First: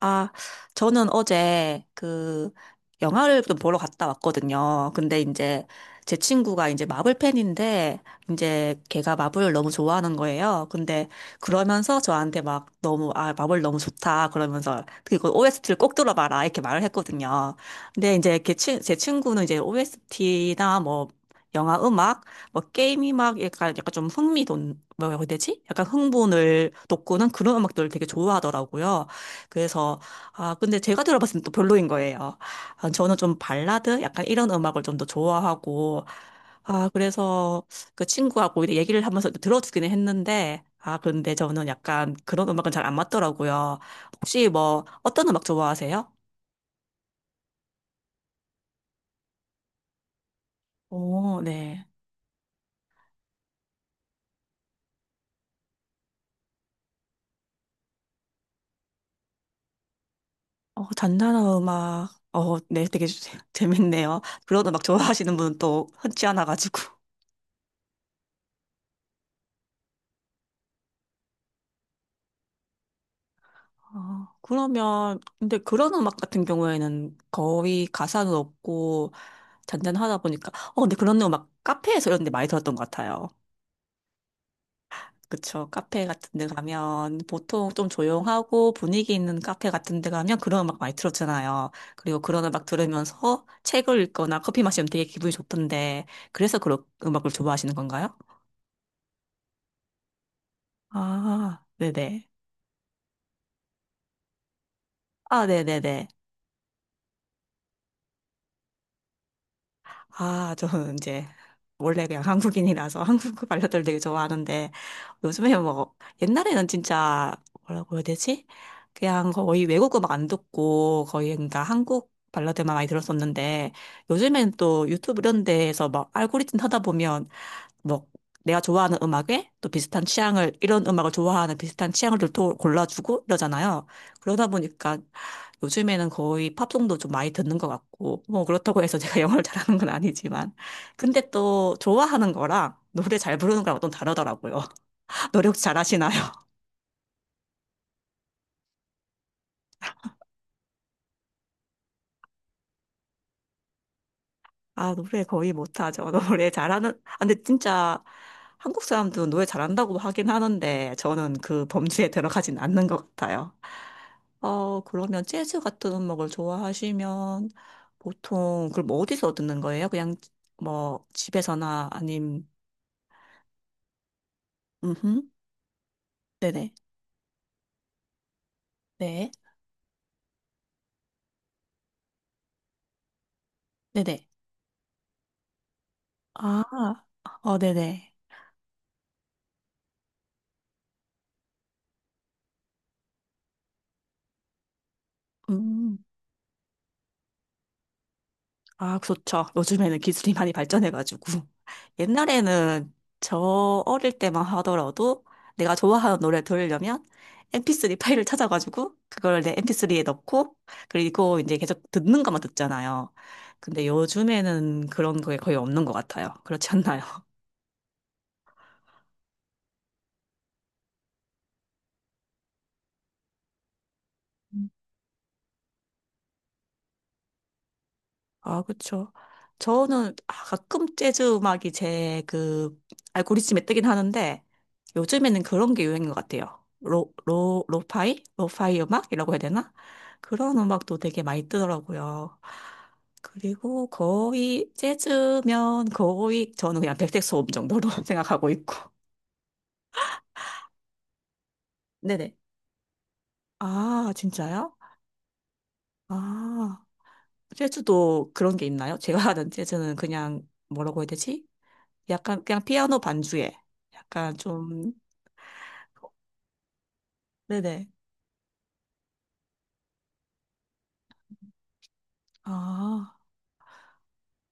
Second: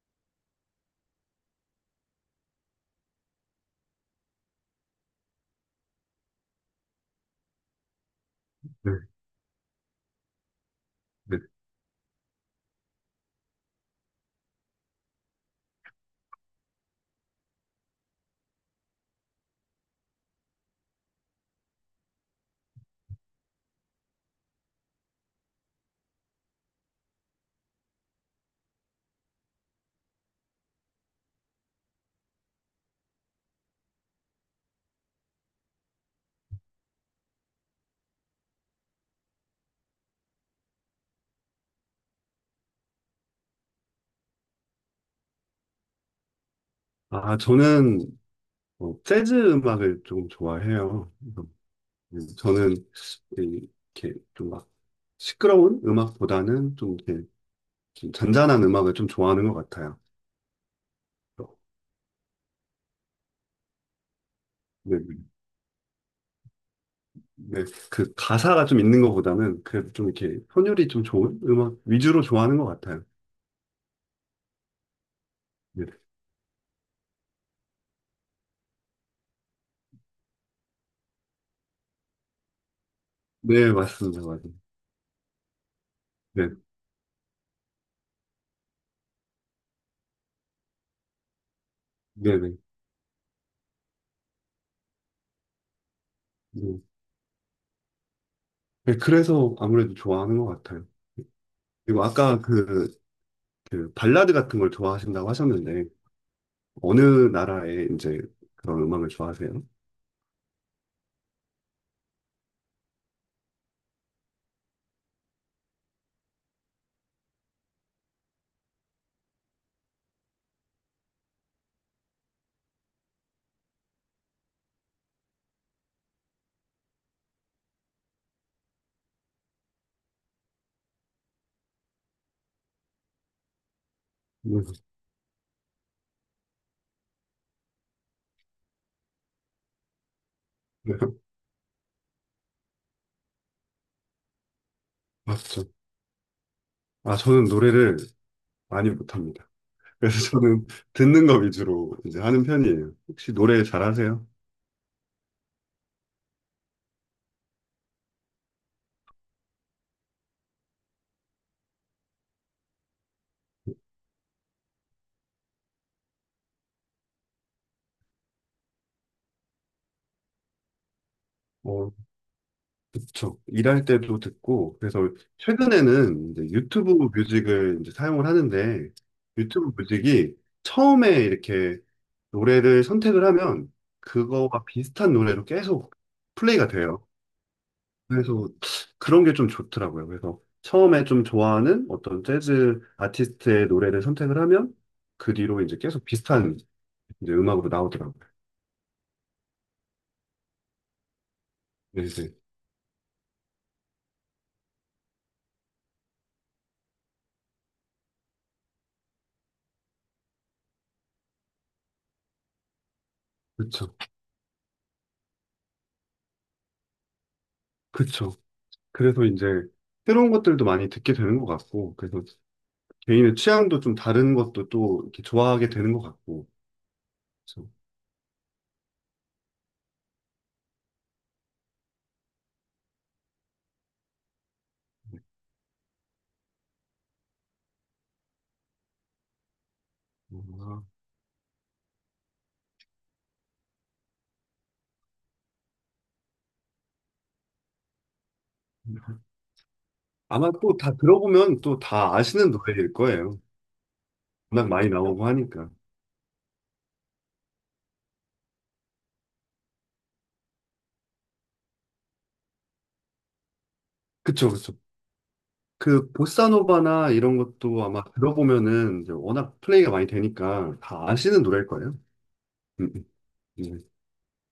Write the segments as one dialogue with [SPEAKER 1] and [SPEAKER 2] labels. [SPEAKER 1] 아, 저는 어제 그 영화를 좀 보러 갔다 왔거든요. 근데 이제 제 친구가 이제 마블 팬인데 이제
[SPEAKER 2] 네,
[SPEAKER 1] 걔가 마블을 너무 좋아하는 거예요. 근데
[SPEAKER 2] 네.
[SPEAKER 1] 그러면서 저한테 막 너무 아, 마블 너무 좋다 그러면서 그리고 OST를 꼭 들어봐라 이렇게 말을 했거든요. 근데 이제 제 친구는 이제 OST나 뭐 영화 음악, 뭐 게임이 막 약간 좀 흥미돈 뭐라고 해야 되지? 약간 흥분을 돋구는 그런 음악들을 되게 좋아하더라고요. 그래서 아 근데 제가 들어봤을 때 또 별로인 거예요. 아, 저는 좀 발라드 약간 이런 음악을 좀 더 좋아하고 아 그래서 그 친구하고 이렇게 얘기를 하면서 들어주기는 했는데 아 근데 저는 약간 그런 음악은 잘 안 맞더라고요. 혹시 뭐 어떤 음악 좋아하세요?
[SPEAKER 2] 아, 저는 재즈 음악을 좀 좋아해요.
[SPEAKER 1] 오,
[SPEAKER 2] 그래서
[SPEAKER 1] 네.
[SPEAKER 2] 저는 이- 이렇게 좀 막 시끄러운 음악보다는 좀 이렇게 좀 잔잔한 음악을 좀 좋아하는 것 같아요.
[SPEAKER 1] 어, 잔잔한 음악. 어, 네, 되게 재밌네요. 그런 음악
[SPEAKER 2] 네, 네.
[SPEAKER 1] 좋아하시는 분은 또 흔치 않아가지고.
[SPEAKER 2] 네, 그 가사가 좀 있는 것보다는 그래도 좀 이렇게 선율이 좀 좋은 음악 위주로 좋아하는 것 같아요.
[SPEAKER 1] 어, 그러면, 근데
[SPEAKER 2] 네,
[SPEAKER 1] 그런 음악 같은 경우에는 거의 가사는 없고, 잔잔하다 보니까 어 근데 그런 거막 카페에서 이런 데 많이 들었던 것 같아요.
[SPEAKER 2] 네, 맞습니다. 맞아요.
[SPEAKER 1] 그쵸. 카페 같은 데
[SPEAKER 2] 네,
[SPEAKER 1] 가면 보통 좀 조용하고 분위기 있는 카페 같은 데 가면 그런 음악 많이 들었잖아요. 그리고
[SPEAKER 2] 네,
[SPEAKER 1] 그런
[SPEAKER 2] 네.
[SPEAKER 1] 음악 들으면서 책을 읽거나 커피 마시면 되게 기분이 좋던데 그래서
[SPEAKER 2] 네.
[SPEAKER 1] 그런 음악을 좋아하시는 건가요?
[SPEAKER 2] 네, 그래서 아무래도 좋아하는 것 같아요.
[SPEAKER 1] 아,
[SPEAKER 2] 그리고
[SPEAKER 1] 네네.
[SPEAKER 2] 아까 그 발라드 같은 걸 좋아하신다고
[SPEAKER 1] 아,
[SPEAKER 2] 하셨는데
[SPEAKER 1] 네네네.
[SPEAKER 2] 어느 나라의 이제 그런 음악을 좋아하세요?
[SPEAKER 1] 아, 저는 이제 원래 그냥 한국인이라서 한국 발라드를 되게 좋아하는데 요즘에 뭐 옛날에는 진짜 뭐라고 해야 되지? 그냥 거의 외국 음악 안 듣고 거의 그러니까 한국 발라드만 많이 들었었는데 요즘엔 또 유튜브 이런 데에서 막 알고리즘 하다 보면 뭐 내가 좋아하는 음악에 또 비슷한 취향을 이런 음악을 좋아하는 비슷한 취향을 또 골라주고 이러잖아요. 그러다
[SPEAKER 2] 음,
[SPEAKER 1] 보니까 요즘에는 거의 팝송도 좀 많이 듣는 것 같고 뭐 그렇다고 해서 제가 영어를 잘하는 건 아니지만
[SPEAKER 2] 네,
[SPEAKER 1] 근데 또 좋아하는 거랑 노래 잘 부르는 거랑 좀 다르더라고요. 노래 혹시
[SPEAKER 2] 맞죠.
[SPEAKER 1] 잘하시나요?
[SPEAKER 2] 아, 저는 노래를 많이 못합니다. 그래서 저는 듣는 거 위주로 이제 하는 편이에요. 혹시 노래 잘하세요?
[SPEAKER 1] 아 노래 거의 못하죠. 노래 잘하는 아, 근데 진짜 한국 사람들은 노래 잘한다고 하긴 하는데 저는 그 범주에 들어가진 않는 것 같아요. 어, 그러면 재즈 같은 음악을 좋아하시면 보통 그럼 뭐 어디서 듣는 거예요? 그냥 뭐 집에서나
[SPEAKER 2] 어,
[SPEAKER 1] 아님
[SPEAKER 2] 그쵸. 일할 때도 듣고, 그래서
[SPEAKER 1] 음
[SPEAKER 2] 최근에는 이제
[SPEAKER 1] 네네.
[SPEAKER 2] 유튜브 뮤직을 이제 사용을 하는데,
[SPEAKER 1] 네.
[SPEAKER 2] 유튜브 뮤직이 처음에 이렇게 노래를 선택을 하면
[SPEAKER 1] 네네.
[SPEAKER 2] 그거와 비슷한 노래로 계속 플레이가
[SPEAKER 1] 아,
[SPEAKER 2] 돼요.
[SPEAKER 1] 어 네네.
[SPEAKER 2] 그래서 그런 게 좀 좋더라고요. 그래서 처음에 좀 좋아하는 어떤 재즈 아티스트의 노래를 선택을 하면 그 뒤로 이제
[SPEAKER 1] 음.
[SPEAKER 2] 계속 비슷한 이제 음악으로 나오더라고요.
[SPEAKER 1] 아, 그렇죠. 요즘에는 기술이 많이 발전해가지고.
[SPEAKER 2] 네, 네.
[SPEAKER 1] 옛날에는 저 어릴 때만 하더라도 내가 좋아하는 노래 들으려면 MP3 파일을 찾아가지고 그걸 내 MP3에 넣고 그리고 이제 계속 듣는 것만 듣잖아요. 근데
[SPEAKER 2] 그쵸.
[SPEAKER 1] 요즘에는 그런 게 거의 없는 것 같아요. 그렇지 않나요?
[SPEAKER 2] 그쵸. 그래서 이제 새로운 것들도 많이 듣게 되는 것 같고, 그래서 개인의 취향도 좀 다른 것도 또 이렇게 좋아하게 되는 것 같고. 그래서
[SPEAKER 1] 아, 그쵸. 저는 아, 가끔 재즈 음악이 제 그 알고리즘에 뜨긴 하는데 요즘에는 그런 게 유행인 것 같아요. 로파이? 로파이 음악이라고 해야 되나? 그런
[SPEAKER 2] 뭔가
[SPEAKER 1] 음악도 되게 많이 뜨더라고요. 그리고 거의 재즈면 거의 저는 그냥 백색 소음 정도로 생각하고 있고.
[SPEAKER 2] 아마 또 다 들어보면 또 다
[SPEAKER 1] 네네.
[SPEAKER 2] 아시는 노래일 거예요.
[SPEAKER 1] 아,
[SPEAKER 2] 워낙
[SPEAKER 1] 진짜요?
[SPEAKER 2] 많이 나오고 하니까.
[SPEAKER 1] 아, 재즈도 그런 게 있나요? 제가 아는 재즈는 그냥 뭐라고 해야 되지? 약간 그냥 피아노 반주에 약간
[SPEAKER 2] 그쵸, 그쵸.
[SPEAKER 1] 좀
[SPEAKER 2] 그 보사노바나 이런 것도
[SPEAKER 1] 네네.
[SPEAKER 2] 아마 들어보면은 이제 워낙 플레이가 많이 되니까 다 아시는 노래일 거예요. 음,
[SPEAKER 1] 아
[SPEAKER 2] 음, 음.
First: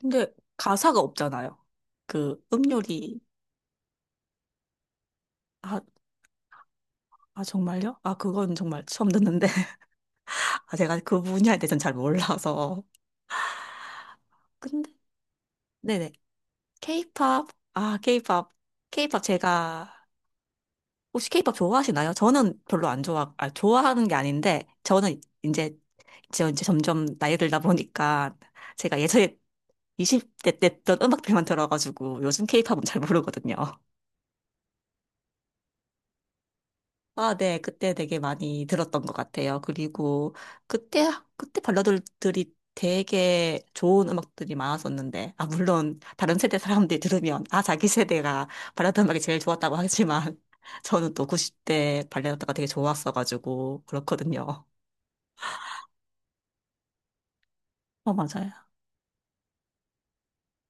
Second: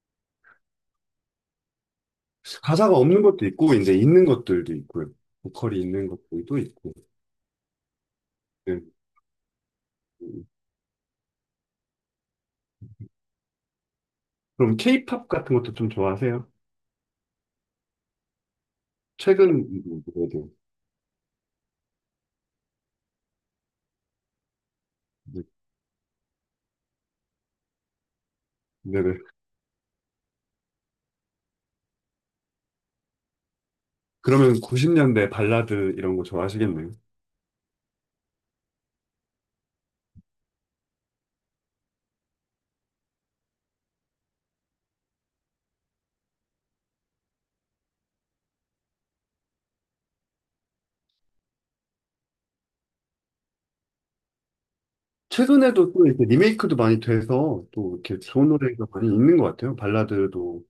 [SPEAKER 1] 근데 가사가 없잖아요. 그
[SPEAKER 2] 가사가
[SPEAKER 1] 음요리
[SPEAKER 2] 없는 것도 있고 이제 있는 것들도 있고요.
[SPEAKER 1] 아,
[SPEAKER 2] 보컬이 있는 것들도 있고.
[SPEAKER 1] 아 정말요? 아 그건
[SPEAKER 2] 네.
[SPEAKER 1] 정말 처음 듣는데
[SPEAKER 2] 음.
[SPEAKER 1] 아 제가 그 분야에 대해서는 잘 몰라서
[SPEAKER 2] 그럼
[SPEAKER 1] 근데
[SPEAKER 2] 케이팝 같은 것도 좀
[SPEAKER 1] 네네
[SPEAKER 2] 좋아하세요?
[SPEAKER 1] 케이팝 아 케이팝 케이팝 제가
[SPEAKER 2] 최근 그래도
[SPEAKER 1] 혹시 케이팝 좋아하시나요? 저는 별로 안 좋아, 아, 좋아하는 게 아닌데, 저는 이제, 저 이제 점점 나이 들다 보니까, 제가
[SPEAKER 2] 네네.
[SPEAKER 1] 예전에 20대 때 했던 음악들만 들어가지고, 요즘 케이팝은 잘 모르거든요.
[SPEAKER 2] 그러면 90년대 발라드 이런 거 좋아하시겠네요.
[SPEAKER 1] 아, 네. 그때 되게 많이 들었던 것 같아요. 그리고 그때, 그때 발라드들이 되게 좋은 음악들이 많았었는데, 아, 물론 다른 세대 사람들이 들으면, 아, 자기 세대가 발라드 음악이 제일 좋았다고 하지만, 저는 또 90대 발라드가 되게 좋았어가지고, 그렇거든요.
[SPEAKER 2] 최근에도 또 이렇게 리메이크도 많이 돼서 또
[SPEAKER 1] 어,
[SPEAKER 2] 이렇게 좋은
[SPEAKER 1] 맞아요.
[SPEAKER 2] 노래가 많이 있는 것 같아요. 발라드도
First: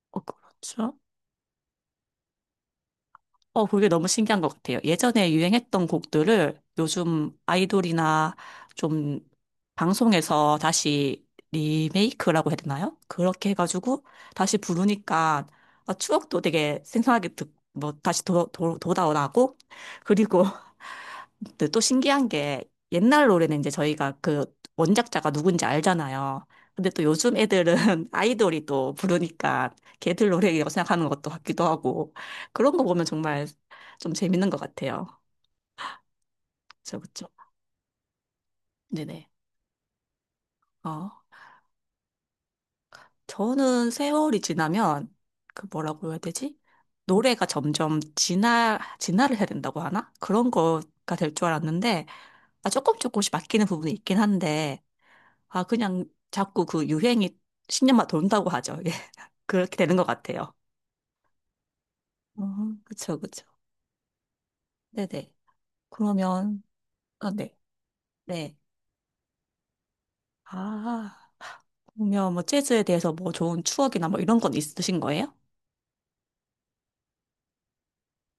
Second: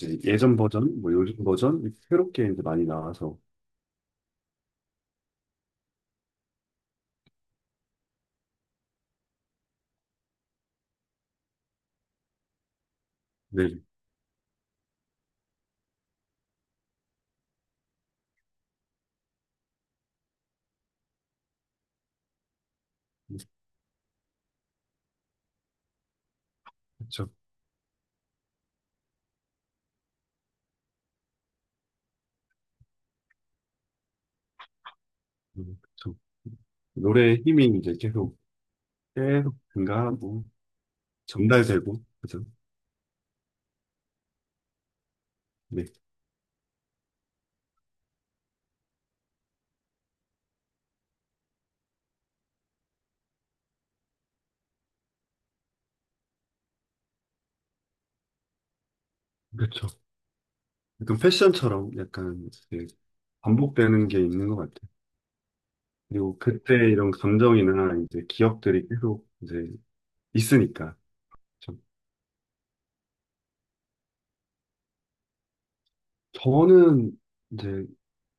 [SPEAKER 2] 이제
[SPEAKER 1] 어,
[SPEAKER 2] 예전
[SPEAKER 1] 그렇죠.
[SPEAKER 2] 버전, 뭐 요즘 버전 이렇게 새롭게 이제 많이 나와서
[SPEAKER 1] 어, 그게 너무 신기한 것 같아요. 예전에 유행했던 곡들을 요즘 아이돌이나 좀 방송에서 다시 리메이크라고 해야 되나요? 그렇게
[SPEAKER 2] 네,
[SPEAKER 1] 해가지고 다시 부르니까 아, 추억도 되게 생생하게 듣, 뭐 다시 돌아오고 그리고 근데 또 신기한 게 옛날 노래는 이제 저희가 그 원작자가 누군지 알잖아요. 근데 또
[SPEAKER 2] 그렇죠.
[SPEAKER 1] 요즘 애들은 아이돌이 또 부르니까 걔들 노래라고 생각하는 것도 같기도 하고 그런 거 보면 정말 좀 재밌는 것 같아요.
[SPEAKER 2] 그렇죠.
[SPEAKER 1] 그렇죠.
[SPEAKER 2] 노래의 힘이 이제 계속
[SPEAKER 1] 네네.
[SPEAKER 2] 계속 증가하고
[SPEAKER 1] 어,
[SPEAKER 2] 전달되고 그죠?
[SPEAKER 1] 저는 세월이 지나면 그
[SPEAKER 2] 네,
[SPEAKER 1] 뭐라고 해야 되지? 노래가 점점 진화를 해야 된다고 하나? 그런 거가 될 줄 알았는데 아, 조금씩 바뀌는 부분이 있긴 한데 아, 그냥 자꾸 그 유행이 10년만 돈다고 하죠. 예. 그렇게
[SPEAKER 2] 그렇죠.
[SPEAKER 1] 되는 것 같아요.
[SPEAKER 2] 약간 패션처럼 약간
[SPEAKER 1] 어,
[SPEAKER 2] 이제
[SPEAKER 1] 그쵸.
[SPEAKER 2] 반복되는 게 있는 것 같아요.
[SPEAKER 1] 네네.
[SPEAKER 2] 그리고
[SPEAKER 1] 그러면,
[SPEAKER 2] 그때 이런
[SPEAKER 1] 아, 네.
[SPEAKER 2] 감정이나 이제
[SPEAKER 1] 네.
[SPEAKER 2] 기억들이 계속 이제 있으니까.
[SPEAKER 1] 아,
[SPEAKER 2] 그렇죠.
[SPEAKER 1] 그러면 뭐 재즈에 대해서 뭐 좋은 추억이나 뭐 이런 건 있으신 거예요?
[SPEAKER 2] 저는 이제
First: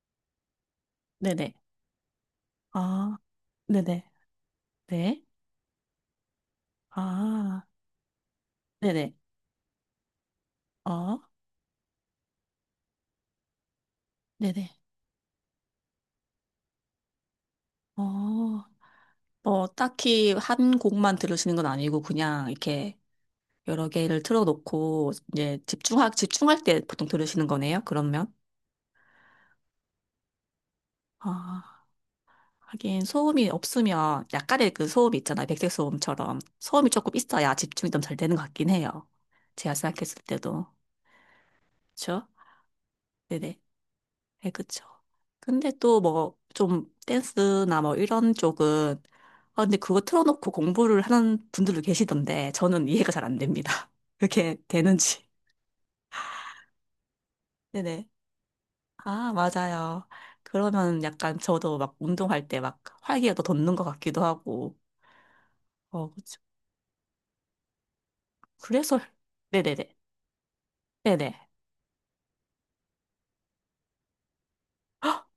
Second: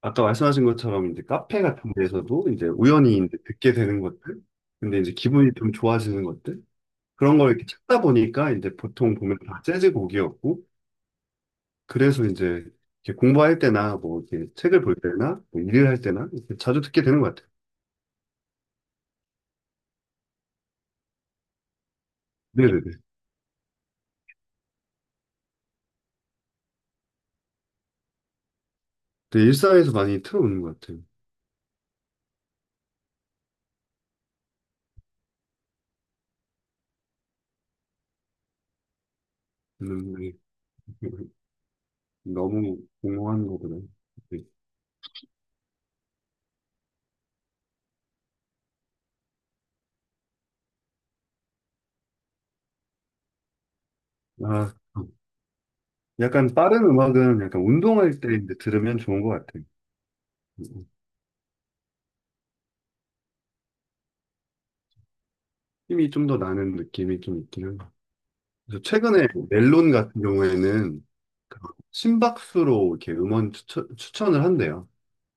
[SPEAKER 2] 아까 말씀하신 것처럼 이제
[SPEAKER 1] 네네.
[SPEAKER 2] 카페 같은 데서도 이제 우연히
[SPEAKER 1] 아,
[SPEAKER 2] 이제 듣게 되는
[SPEAKER 1] 네네.
[SPEAKER 2] 것들, 근데 이제
[SPEAKER 1] 네.
[SPEAKER 2] 기분이 좀 좋아지는 것들 그런 걸
[SPEAKER 1] 아,
[SPEAKER 2] 이렇게 찾다 보니까 이제
[SPEAKER 1] 네네.
[SPEAKER 2] 보통 보면 다 재즈 곡이었고.
[SPEAKER 1] 어,
[SPEAKER 2] 그래서 이제 이렇게 공부할 때나 뭐 이렇게
[SPEAKER 1] 네네.
[SPEAKER 2] 책을 볼 때나 뭐 일을 할 때나 이렇게 자주 듣게 되는 것 같아요.
[SPEAKER 1] 어, 뭐 딱히 한 곡만 들으시는 건 아니고 그냥
[SPEAKER 2] 네네네.
[SPEAKER 1] 이렇게 여러 개를 틀어놓고 이제 집중할 때 보통 들으시는 거네요, 그러면?
[SPEAKER 2] 근데 일상에서 많이 틀어오는 것 같아요.
[SPEAKER 1] 아, 하긴 소음이 없으면 약간의 그 소음이 있잖아요. 백색 소음처럼 소음이 조금 있어야 집중이 좀 잘 되는 것 같긴 해요. 제가 생각했을
[SPEAKER 2] 네.
[SPEAKER 1] 때도. 그쵸?
[SPEAKER 2] 너무 공허한
[SPEAKER 1] 네네.
[SPEAKER 2] 거구나. 네.
[SPEAKER 1] 네, 그쵸. 근데 또 뭐 좀 댄스나 뭐 이런 쪽은 아, 근데 그거 틀어놓고 공부를 하는 분들도 계시던데 저는 이해가 잘 안 됩니다. 그렇게
[SPEAKER 2] 아,
[SPEAKER 1] 되는지.
[SPEAKER 2] 약간 빠른 음악은 약간
[SPEAKER 1] 네네.
[SPEAKER 2] 운동할 때 이제 들으면 좋은 것
[SPEAKER 1] 아,
[SPEAKER 2] 같아요.
[SPEAKER 1] 맞아요.
[SPEAKER 2] 음,
[SPEAKER 1] 그러면 약간 저도 막 운동할 때 막 활기가 더 돋는 것 같기도 하고. 어,
[SPEAKER 2] 힘이 좀 더
[SPEAKER 1] 그쵸.
[SPEAKER 2] 나는 느낌이 좀 있긴 는 그래서
[SPEAKER 1] 그래서
[SPEAKER 2] 최근에 멜론
[SPEAKER 1] 네네네.
[SPEAKER 2] 같은 경우에는
[SPEAKER 1] 네네.
[SPEAKER 2] 그 심박수로 이렇게 음원 추천을 한대요.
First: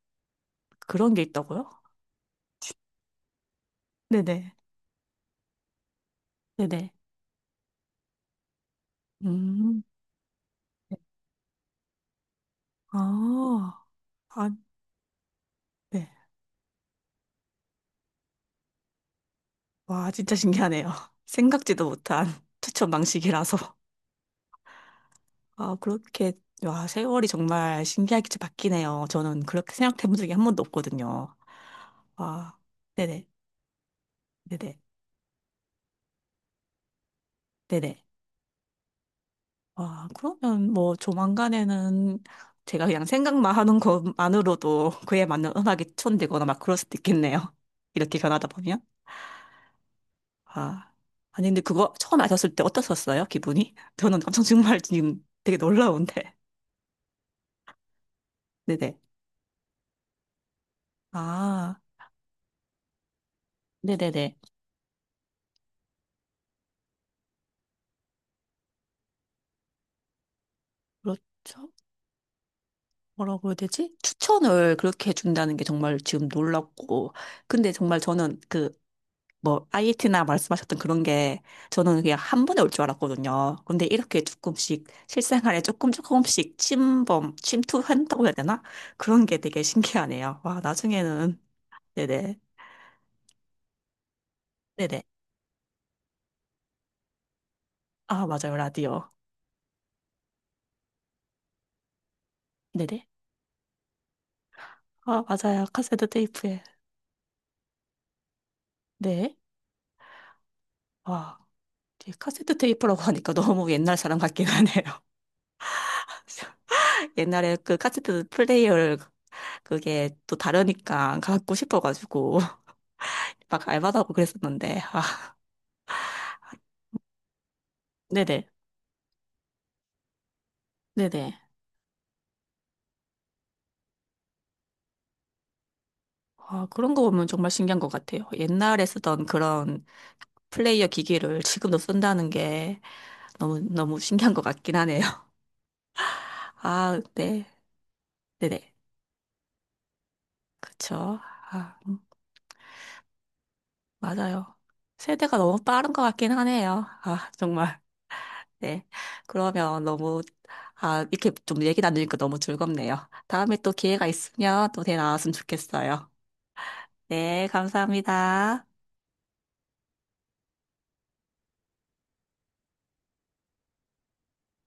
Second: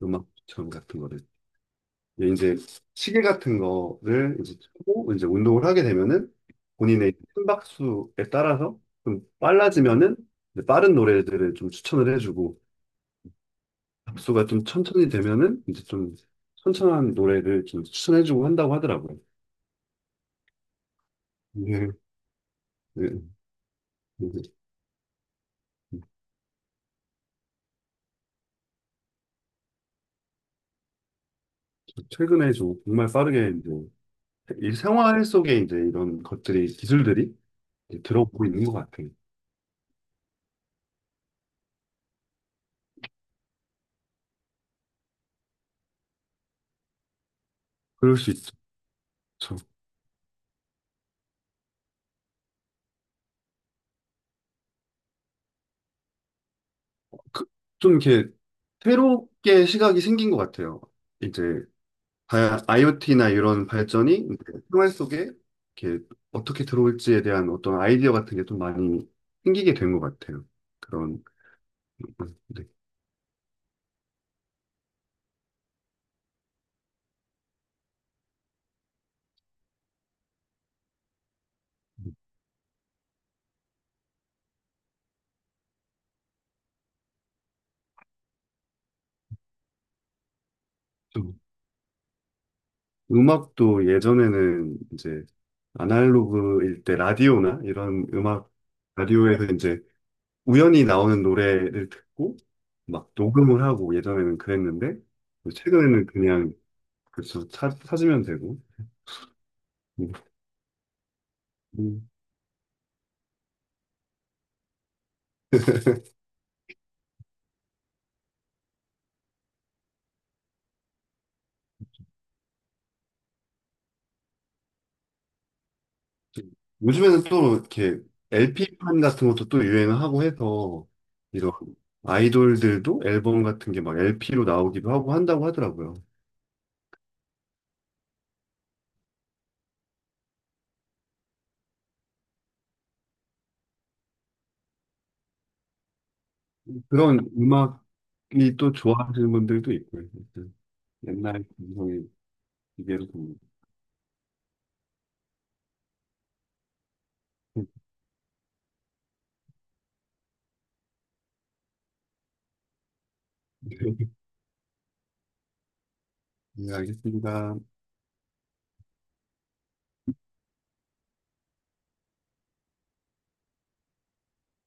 [SPEAKER 2] 음악 추천 같은
[SPEAKER 1] 그런
[SPEAKER 2] 거를.
[SPEAKER 1] 게 있다고요?
[SPEAKER 2] 근데 이제 시계 같은 거를
[SPEAKER 1] 네네.
[SPEAKER 2] 이제 차고 이제 운동을 하게 되면은
[SPEAKER 1] 네네.
[SPEAKER 2] 본인의 심박수에 따라서 좀
[SPEAKER 1] 음.
[SPEAKER 2] 빨라지면은 이제 빠른
[SPEAKER 1] 네.
[SPEAKER 2] 노래들을 좀 추천을 해주고
[SPEAKER 1] 아,
[SPEAKER 2] 박수가
[SPEAKER 1] 아,
[SPEAKER 2] 좀 천천히 되면은 이제
[SPEAKER 1] 네.
[SPEAKER 2] 좀 천천한 노래를 좀 추천해주고 한다고 하더라고요.
[SPEAKER 1] 와, 진짜 신기하네요. 생각지도
[SPEAKER 2] 네.
[SPEAKER 1] 못한 추천
[SPEAKER 2] 네.
[SPEAKER 1] 방식이라서.
[SPEAKER 2] 이제
[SPEAKER 1] 아, 그렇게, 와, 세월이 정말 신기하게 바뀌네요. 저는 그렇게 생각해 본 적이 한 번도 없거든요.
[SPEAKER 2] 최근에
[SPEAKER 1] 와,
[SPEAKER 2] 좀 정말
[SPEAKER 1] 네네.
[SPEAKER 2] 빠르게 이제 이
[SPEAKER 1] 네네.
[SPEAKER 2] 생활 속에 이제 이런 것들이 기술들이 이제
[SPEAKER 1] 네네.
[SPEAKER 2] 들어오고 있는 것 같아요.
[SPEAKER 1] 와, 그러면 뭐 조만간에는 제가 그냥 생각만 하는 것만으로도 그에 맞는 음악이 추천되거나 막 그럴 수도 있겠네요.
[SPEAKER 2] 그럴
[SPEAKER 1] 이렇게
[SPEAKER 2] 수
[SPEAKER 1] 변하다
[SPEAKER 2] 있죠.
[SPEAKER 1] 보면. 아, 아니, 근데 그거 처음 아셨을 때 어떠셨어요? 기분이? 저는 엄청 정말 지금 되게 놀라운데.
[SPEAKER 2] 그- 좀 이렇게
[SPEAKER 1] 네네.
[SPEAKER 2] 새롭게 시각이 생긴 것 같아요. 이제
[SPEAKER 1] 아,
[SPEAKER 2] IoT나 이런 발전이
[SPEAKER 1] 네네네.
[SPEAKER 2] 이제 생활 속에 이렇게 어떻게 들어올지에 대한 어떤 아이디어 같은 게 좀 많이 생기게 된 것 같아요. 그런
[SPEAKER 1] 그렇죠.
[SPEAKER 2] 네.
[SPEAKER 1] 뭐라고 해야 되지? 추천을 그렇게 해준다는 게 정말 지금 놀랍고. 근데 정말 저는 그, 뭐, IET나 말씀하셨던 그런 게 저는 그냥 한 번에 올 줄 알았거든요. 근데 이렇게 조금씩 실생활에 조금씩 침투한다고 해야 되나? 그런 게 되게 신기하네요. 와,
[SPEAKER 2] 좀
[SPEAKER 1] 나중에는. 네네.
[SPEAKER 2] 음악도 예전에는
[SPEAKER 1] 네네.
[SPEAKER 2] 이제 아날로그일 때 라디오나 이런
[SPEAKER 1] 아,
[SPEAKER 2] 음악
[SPEAKER 1] 맞아요. 라디오.
[SPEAKER 2] 라디오에서 이제 우연히 나오는 노래를 듣고
[SPEAKER 1] 네네.
[SPEAKER 2] 막 녹음을 하고 예전에는 그랬는데
[SPEAKER 1] 아, 맞아요.
[SPEAKER 2] 최근에는
[SPEAKER 1] 카세트
[SPEAKER 2] 그냥
[SPEAKER 1] 테이프에.
[SPEAKER 2] 그렇죠. 찾으면 되고.
[SPEAKER 1] 네.
[SPEAKER 2] 음.
[SPEAKER 1] 와,
[SPEAKER 2] 음.
[SPEAKER 1] 이제 카세트 테이프라고 하니까 너무 옛날 사람 같긴 하네요. 옛날에 그 카세트 플레이어를 그게 또 다르니까 갖고 싶어가지고 막 알바하고 그랬었는데. 아,
[SPEAKER 2] 요즘에는 또 이렇게
[SPEAKER 1] 네네.
[SPEAKER 2] LP판 같은 것도 또 유행을 하고 해서
[SPEAKER 1] 네네.
[SPEAKER 2] 이런 아이돌들도 앨범 같은 게 막 LP로 나오기도 하고 한다고 하더라고요.
[SPEAKER 1] 아, 그런 거 보면 정말 신기한 것 같아요. 옛날에 쓰던 그런 플레이어 기기를 지금도 쓴다는 게 너무 신기한 것 같긴 하네요. 아,
[SPEAKER 2] 그런
[SPEAKER 1] 네.
[SPEAKER 2] 음악이 또
[SPEAKER 1] 네네.
[SPEAKER 2] 좋아하시는 분들도 있고요. 아무튼
[SPEAKER 1] 그쵸.
[SPEAKER 2] 옛날
[SPEAKER 1] 아. 음.
[SPEAKER 2] 감성의 기계로 좀.
[SPEAKER 1] 맞아요. 세대가 너무 빠른 것 같긴 하네요. 아, 정말. 네. 그러면 너무, 아, 이렇게 좀 얘기 나누니까 너무 즐겁네요. 다음에 또 기회가 있으면 또 대 나왔으면 좋겠어요.
[SPEAKER 2] 네,
[SPEAKER 1] 네,
[SPEAKER 2] 알겠습니다.
[SPEAKER 1] 감사합니다.